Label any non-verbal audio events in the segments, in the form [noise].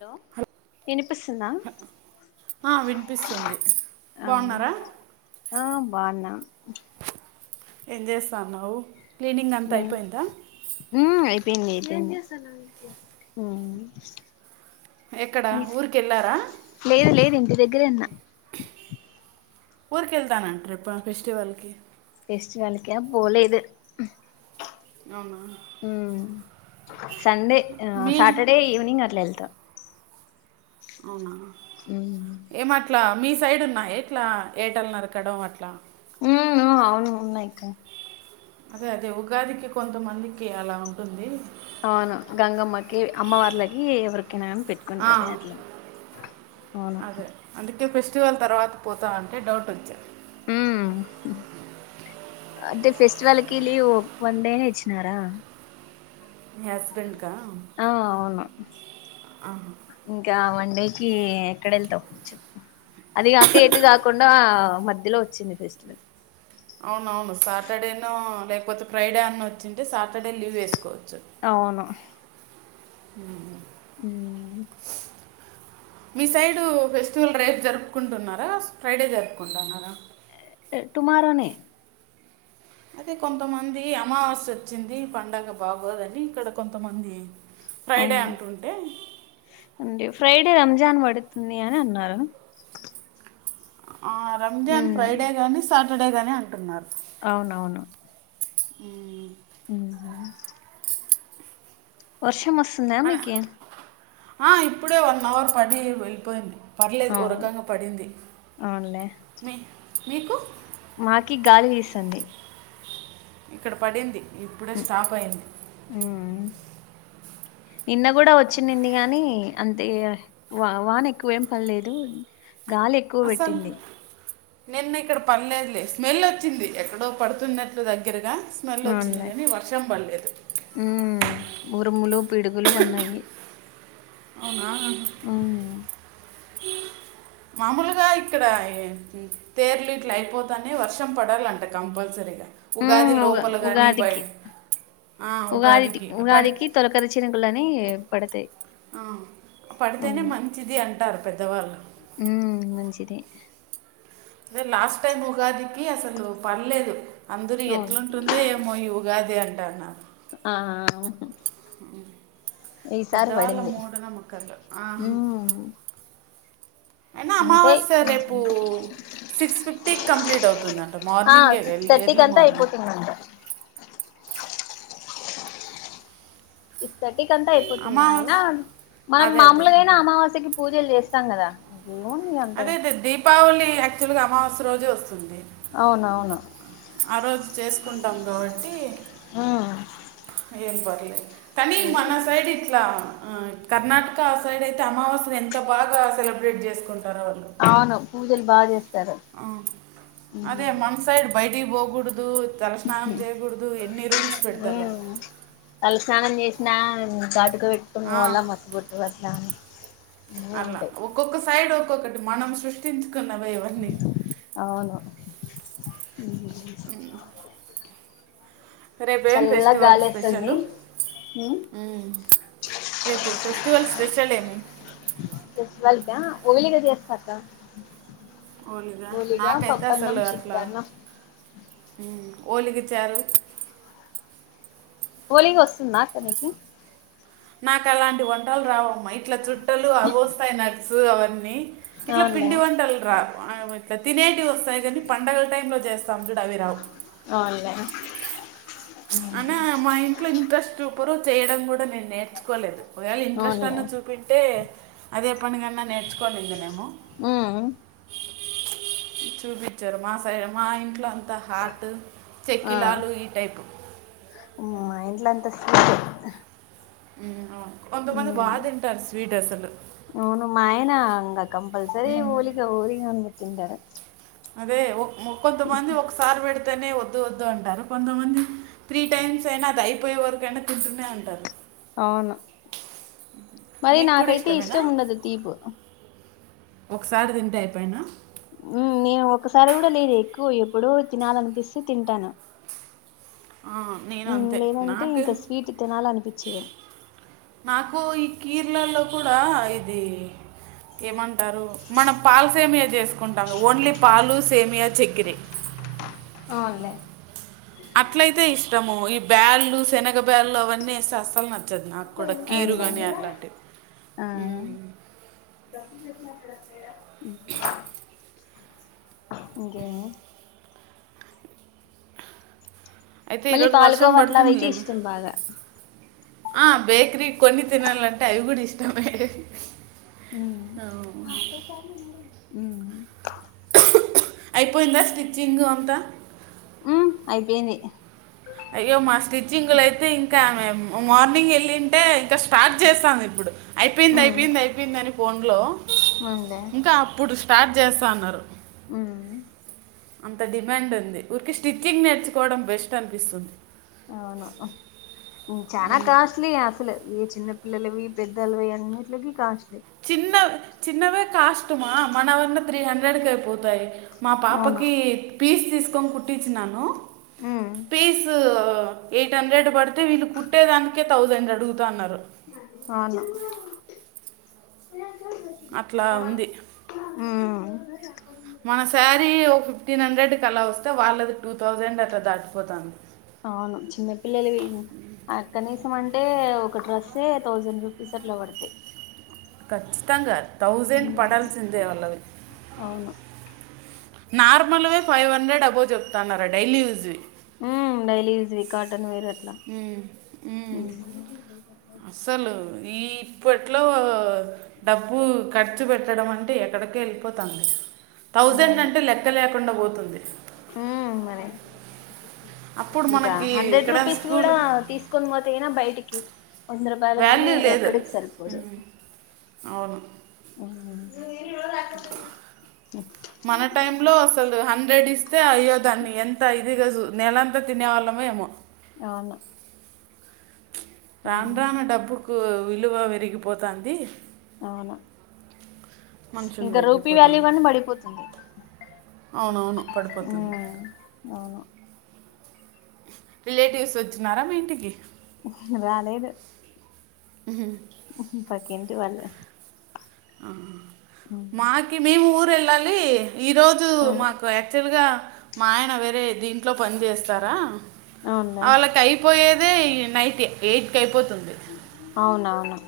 Hello ఎనుపిస్సుంద ఆ, వినిపిస్తుంది హ బాగున్నారా ఆ బాన్నా [inaudible] ఏం చేస్తానవ్ నేన్ హుమ్ ఐప్ పెంది ఐపెంది ఉమ్ ఎక్కడ ఊరికి వెళ్ళారా లేదు లేదు ఇంటి దగ్గరేన్న ఊరికెళ్తానంట్ర ఫెస్టివల్ కి ఫెస్టివల్క పోలేద్ అవునా ఉమ సండే అ మీ సటర్డే ఈవినింగ్ అట్ల ఏల్త ఔన ఉమ్ మీ సైడ్ ఉన్నాయ ఇట్లా ఏటలునరకడం అట్లా ఆ ఔను ఉన్నాయిక్క అదే అదె ఉగాదికి కొంతమందికి అలా ఉంటుంది ఔను గంగమ్మకి అమ్మవార్లకి ఎవర్కైనగని ఆ, పెట్టుకుంటది అట్ల ఔను కె ఫెస్టివల్ తర్వాత పోతా అంటె డౌట్ ఒచ్చింది ఉమ్ అంటే ఫెస్టివల్కి లీవ్ వన్ డేనె ఇచ్చినారా మీ హస్బెండ్కా ఆ ఔను ఇంకా మ కి ఎక్కడ ఎళ్తా చెప్పు అదిగ అక్క ఎటుకాకుండా మధ్యలో వచ్చింది ఫెస్టివల్ అవున అవును సాటర్డేనో లేకపోతే ఫ్రైడే అన్న వచ్చింటే సాటర్డే లీవ్ వేసుకోవచ్చు అవును హ్ [unintelligible] హ్మ్ మీ సైడు ఫెస్టివల్ రేపు జరుపుకుంటున్నారా, ఫ్రైడే జరుపుకుంటున్నారా. టుమారోనే అదే కొంతమంది అమావాస్య వచ్చింది, పండగ బాగోదని ఇక్కడ కొంతమంది ఫ్రైడే అవునా అంటుంటే ఫ్రైడే రంజాన్ పడుతుంది అని అన్నారు. ఆ రంజాన్ ఉమ్ ఫ్రైడే గాని సా సాటర్డే గాని అంటున్నారు. అవునవును. ఉ హ్ వష్ [unintelligible] వర్షం వస్తుందా అన- మీకి ఆ ఇప్పుడే వన్ అవర్ పడి వెళ్ళిపోయింది. పర్లేదు ఆ ఓ రకంగా పడింది. అవునులే మీ మీకు మాకి గాలి వీస్తుంది. ఇక్కడ పడింది. ఇప్పుడే స్టార్ట్ అయింది. ఉమ్ నిన్న కూడా వచ్చినిమ్ది గానీ అంతే వా వాన ఎక్కువేం పడ్లేదు. గాలి ఎక్కువ అసలు పెట్టింది. నిన్న ఇక్కడ పడలేదులే స్మెల్ వచ్చింది, ఎక్కడో పడుతున్నట్లు దగ్గరగా. స్మెల్ వచ్చింది అవునులే కానీ వర్షం పడలేదు. ఉమ్ ఉరుములు, పిడుగులు పడినాయి అవునా ఆ మామూలుగా ఇక్కడ తేర్లు ఇట్లు అయిపోతనే వర్షం పడాలంట కంపల్సరీగా ఉ ఉగాది ఉగా లోపల కానీ బయ ఉగాదికి ఆ, ఉగాదిటి ఉగాదికి పడి ఉగాదికి తొలకరిచినుకులని పడతయి. ఆ పడితేనే మంచిది అంటారు పెద్దలు పెద్ద వాళ్ళు ఉ మంచిది అదే లాస్ట్ టైం ఉగాదికి అసలు పడ్లేదు. అందరు అవును ఎట్లుంటుందో ఏమో ఈ ఉగాది అని తాన ఆ ఈసారి అవును ఈ సారి పెద్దవాళ్ళ పడింది మూఢనమ్మకాలు ఆ. హ్మ్ అయినా అమావాస్య రేపు సిక్స్ ఫిఫ్టీకి కంప్లీట్ అవుతుందంట ఆ మార్నింగే ఎ సిక్స్ థర్టీకి ఎర్లీ అంతా మార్నింగ్. అయిపోతుందంట ఇస్త తీ కంతా అయిపోతుంది అయినా అమావాస్య మనం అదే అదే మామూలుగాయినా అమావాస్యకి పూజలు చేస్తాం కదా ఇంకేముంది అంత అదే అదే దీపావళి యక్చువల్ గ అమావాస్య రోజే వస్తుంది అవునవును ఆ రోజు చేసుకుంటాం కాబట్టి మ్మ్ ఏం పర్లేద్ తనీ మన సైడ్ ఇట్లా ఆ కర్ణాటక ఆ సైడ్ అయితే అమావాస్య ఎంత బాగా సెలబ్రేట్ చేసుకుంట్ అవును పూజలు బాగా చేస్తా ఆ అదే మన సైడ్ బై టికి పోకూడదు తలస్నానం చేయకూడదు ఎన్ని రూల్స్ పెడతారో నా [unintelligible] కో పెట్టుకుని పోవాళ్ళ మస్సి బొట్టు అట్ల అని అట్లా ఒక్కొక్క సైడ్ ఒ ఒకటి మనం సృష్టించ కున్నవే ఇవన్నీ హ్మ్ హు రేపు ఏం ఫెస్టివల్ స్పెషల్ గాలేస్తుంది రేపు ఫెస్టివల్ స్పెషల్ ఏమి చేస్తక్క ఓలిగా నాకైతే అస్సలు అట్ల చిత్రాన్నం మ్మ్ వోలిగా చారు వోలిగా వస్తుందా అక్క నికి నాకు అలాంటి వంటలు రావమ్మా ఇట్లా చు ట్టలు అవోస్తాయి నాకి సు అవన్నీ ఇట్లా అవునులే పిండి వంటలు రావ ఇట్లా తినేటివి వస్తాయి కాని పండగల టైం లో చేస్ త్తం జుడు అవి రావ్ అవునులే అన్న మా ఇంట్లో ఇంక స్ట్రప్ ఎప్పురూ చేయడం కూడా నేను నేర్చుకోలేదు ఒకవేళ ఇంట్రెస్ట్ అవునులే అన్నా చూపింట్టే అదే పండుగ గన్నా నేర్చుకో పనుందినేమో ఉమ్ చూపించారు మా సై మా ఇంట్లో అంత ద హార్ట్ ఆ చెక్కిలాలు ఈ టైపు మా ఇంట్ల అంతా స్ ఉ అ హ అవును మాయనా హంగా కంపల్సరి హోలిగా ఊరి అన్బ తింటారు అదే ఓ మొక్క కొంతమంది ఒకసారి పెడితేనే వద్దు వద్దు అంటారు కొంతమంది త్రీ టైమ్స్ అయినా అది అదయిపోయే వరక అయినా తింటూనే ఉంటారు అవును మరి నీకు కూడా నాకైతే ఇష్టమేనా ఇష్టం ఉండదు తీపు ఒకసారి తింటే అయిపోయినా నేను ఒకసారి కూడా లేదు ఎక్కువ ఎప్పుడూ తినాలనిపిస్తే తింటాను ఆ నేను అంతే లేదంటే నాకు ఇంకా స్వీట్ తినాలనిపించదు నాకు ఈ కీర్లల్లో కూడా ఇది ఏమంటారు మనం పాలు సేమియా చేసుకుంటాము ఓన్లీ పాలు సేమియా చేక్కిరి అవునులే అట్లయితే ఇష్టము ఈ బ్యాగలు శనగ బ్యా గళ్లు అవన్నీ వేస్తే అస్తలు నాచ్ దు నాకు కూడా కీరు అవునులే కాని అట్లాంటివి ఉమ్ డాకట్నాక్కడ సైడా ఉమ్ ఇంకేమీ అయితే మళ్ళీ ఈరోజు వర్షం పాల్గోవా అట్లా అయితే పడుతుందిలేమి ఇష్టం బాగా ఆ బేక్రిీ కొన్ని తినాల అంటే అవి కూడా ఇష్టంమే ఉమ్మ్ ఉ అయిపోయిందా స్టిచ్చింగ్ అంతా ఉమ్ అయిపోయింది అయ్యో మా స్టిచ్చింగ్ లు అయితేం ఇంకాే మేమ్ మార్నింగ్ వెళ్ళింటే ఇంకా స్టార్ట్ చేస్తాం ఇప్పుడు అయిపోయింది ఉమ్ అయిపోయింది అయిపోయింద అని ఫోన్లో అవునులే ఇంకా అప్పుడు స్టార్ట్ చేస్తా అన్నారు ఉమ్మ్ అంత డిమాండ్ ఉంది ఊరికి స్టిచ్చింగ్ నేర్చుకోవడం బెస్ట్ అని పిస్తుంది అవును చనాా కాస్ట్లీ అసలు ఈ చిన్న పిల్లలవి పెద్దలవి అన్నింటికి కాష్ట చిన్న చిన్నవే కాస్ట్మా మన వన్న త్రీ హండ్రెడ్ కి అయిపోతాయి మా అవును పాపకి పీస్ తీస్ కం కుటిచ్చునను ఉమ్ పీసు ఎయిట్ హండ్రెడ్ పడితే వీళ్ళు కుట్టే దానికే థౌసండ్ అడుగు అవును అట్లా ఉంది ఉమ్ మన శారీ ఓ ఫె టీన్ హండ్రెడ్కి అలా వస్తే వాళ్ళది టూ థౌజండ్ అట్లా దాటిపోతుంది అవును చిన్నపిల్లలు అక్కనీసం అం అంటే ఒక డ్రస్ ఎ థౌజండ్ రూపీస్ అట్లా పడతాయి కచ్చితంగా తథౌజండ్ పడల్స్ందే వలవి అవును నార్మల్వే ఫైవ్ హండ్రెడ్ అబో చెప్తున్నారా డైలీ యూస్ వి ఉమ్ డైలీ యూస్ వి కాటన్ వేర్ అట్లా ఉమ్ ఉమ్ అసలు ఈ ఇప్పట్లో డబ్బు ఖర్చు పెట్టడం అంటే ఎక్కడికో వెళ్ళిపోతుంది థౌజండ్ అంటే లెక్కలే కుండబోతుంది హమ్ మరి అప్పుడు ఇంకా మనకి హండ్రెడ్ ఎక్కడ రూపీస్ స్కూల్ కూడా తీసుకొని పోతే గణ బయటికి వంద రూపాయలు గానీ వాల్యూ లేదు ఎక్కడికి సరిపోదు అవును మ్ మన టైమ్ లో అసలు హండ్రెడ్ ఇస్తే అయ్యోదాన్ని ఎంత ఇ దిగా నెలంతా తినే వాళ్ళమేమో అవును ఉమ్ రానురాను డబ్బుకు విలువ విరిగిపోతంది అవును మనుషులు ఇంకా రూపీ తగ్గిపోతాను వ్యాలీవన్నీ పడిపోతుంది అవునవును పడిపోతుంది ఉమ్ అవును రిలేటివ్స్ వచ్చినారా మీ ఇంటికి రాలేదు ఉహుం ఉహ్ పక్కింటి వాళ్లు ఆ మాకి మేము ఊర్ వెళ్ళాలి. ఈరోజు మాకు యాక్చువల్గా మా ఆయన వేరే దీంట్లో పని చేస్తారా. అవునులే అలకైపోయే ఇదే నైట్కి యయిట్ కె అయిపోత అవునా అ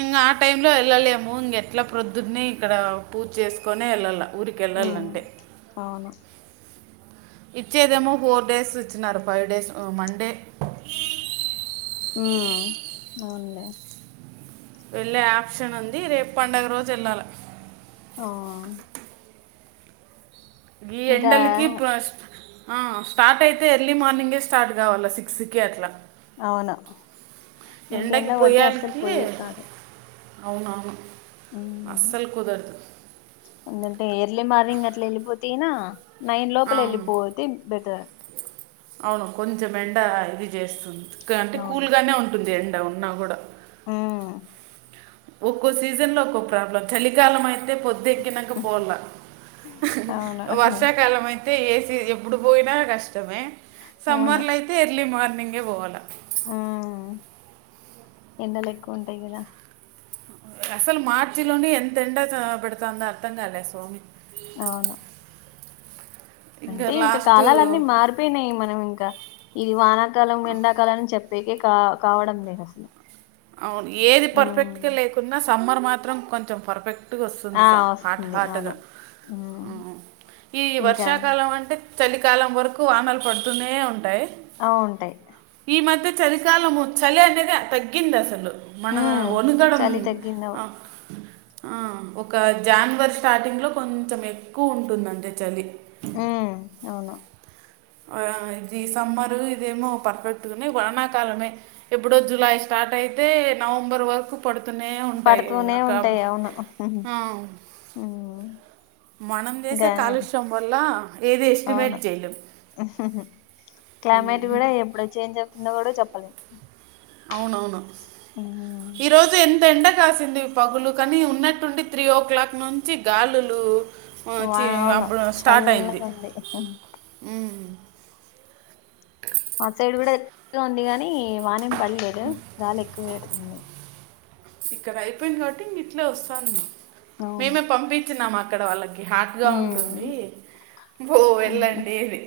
ఇంగా ఆ టైమ్ లో ఎళ్ళలేము ఇంగ ఎట్లా ప్రొద్దుడిని ఇక్కడ పూజ చేసుకోనే ఎళ్ళాల ఊరికె ఉమ్ ఎళ్ళాలంటే అవును ఇచ్చేదేమో ఫోర్ డేస్ ఇచ్చినారు ఫైవ్ డేస్ మండే ఉమ్ అవునలే వెళ్ళే యాక్షన్ ఉంది రేపు పండుగ రోజు ఎళ్ళాల. ఆ గి ఇంకా ఎండలకి పస్ ఆ స్టార్ట్ అయితే ఎర్లీ మార్నింగే స్టార్ట్ కావాలి సిక్స్కి అట్లా అవును ఇంక ఎండ ఎండకి కొడితే అస్సలు పోయేక్ కాదు. అవున అవును. ఉమ్ అస్సలు కుదరదు. ఎందుంటే ఎర్లీ మార్నింగ్ అట్లా వెళ్ళిపోతయినా నైన్ ఆ, లోపల ఎళ్ళిపోతే బెటర్ అవును కొంచెం ఎండ ఇది చేస్తుంది. అంటే కూల్ అవును గానే ఉంటుంది ఎండ్ ఇడ ఉన్నా కూడా ఉమ్ ఒక్కో సీజన్ లో ఒక్కో ప్రాబ్లం చలికాలం అయితే పొద్దెకినంక పోవలా అవును వర్షాకాలమై తే ఏసి ఎప్పుడు పోయినా కష్టం. మే అవును సమ్మార్లు అయితే ఎర్లీ మార్నింగ్ నింగే పోవాల ఉమ్ ఎండలు ఎక్కువ ఉంటాయి గదా అసలు మార్చి లోనే ఎంత ఎండ పెడుతుందో అర్థం కాలే స్వామి అవును అంటే ఇంకా కాలాలన్నీ మారిపోయినాయి మనం ఇంకా ఇది వానాకాలం ఎండాకాలం అని చెప్ పేకే కా కావడం లేదు అసలు అవును ఏది పర్ఫెక్ట్ గా ఉమ్ లేకున్న స్ సమ్మర్ మాత్రం కొంచెం పర్ఫెక్ ట్టుగా వస్తుంది ఆ స హాట్ వస్తుంది హాట్గా అవును ఉమ్ ఆ ఈ ఇంకా వర్షాకాలం అంటే చలికాలం వరకు వానలు పడుతూనే ఉంటయి ఆ ఉంటాయి ఈ మధ చలికాలము చలి అనేది తగ్ గిందసలు మన ఉమ్ ఒనుతడం చలి తగ్గిందవు ఆ ఒక జానువరి స్టార్టింగ్ లో కొంచెం ఎక్కువ ఉంటుందంతే చలి ఉమ్ అవును ఆ ఇది సమ్మరు ఇదేమో పర్ఫెక్ట్గానే వానాకాలమే ఎప్పుడో జులై స్టార్ట్ అయితే నవంబర్ వరకు పడు పడుతూనే ఉంటయి అవును ఆ, ఊ మనం చేసే కాలుష్యం వల్ల ఏది ఎస్టిమేట్ అవును జేయలేం కింద కూడ చెప్పలేం అవునవును ఉమ్ ఈ రోజు ఎన్ ఎండ కాసింది పగులు కానీ ఉన్నట్టుండి త్రీ ఓ క్లాక్ నుంచి గాలులు ఆ వా చి అవును అప్పుడు స్టార్ట్ అయింది చల్లగా ఉంది మా సైడ్ కూడ ఎ ఉంది గాని ఈ వానేం పడ్లేదు గాలి ఎక్కువ వెడుతుంది ఇక్కడ అయిపోయింది కాబట్టి ఇంగ ఇట్లే వస్తాంది అవునా మేమే పంపించినామ్ అక్కడ వాళ్ళకి హాట్గా ఉంటుంది ఉమ్ బో ఉమ్ వెళ్ళండి అని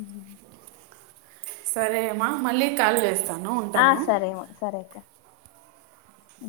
ఉ సరే అమా మళ్ళీ కాల్ చేస్త ఆ సరే ము సరే అక్క హు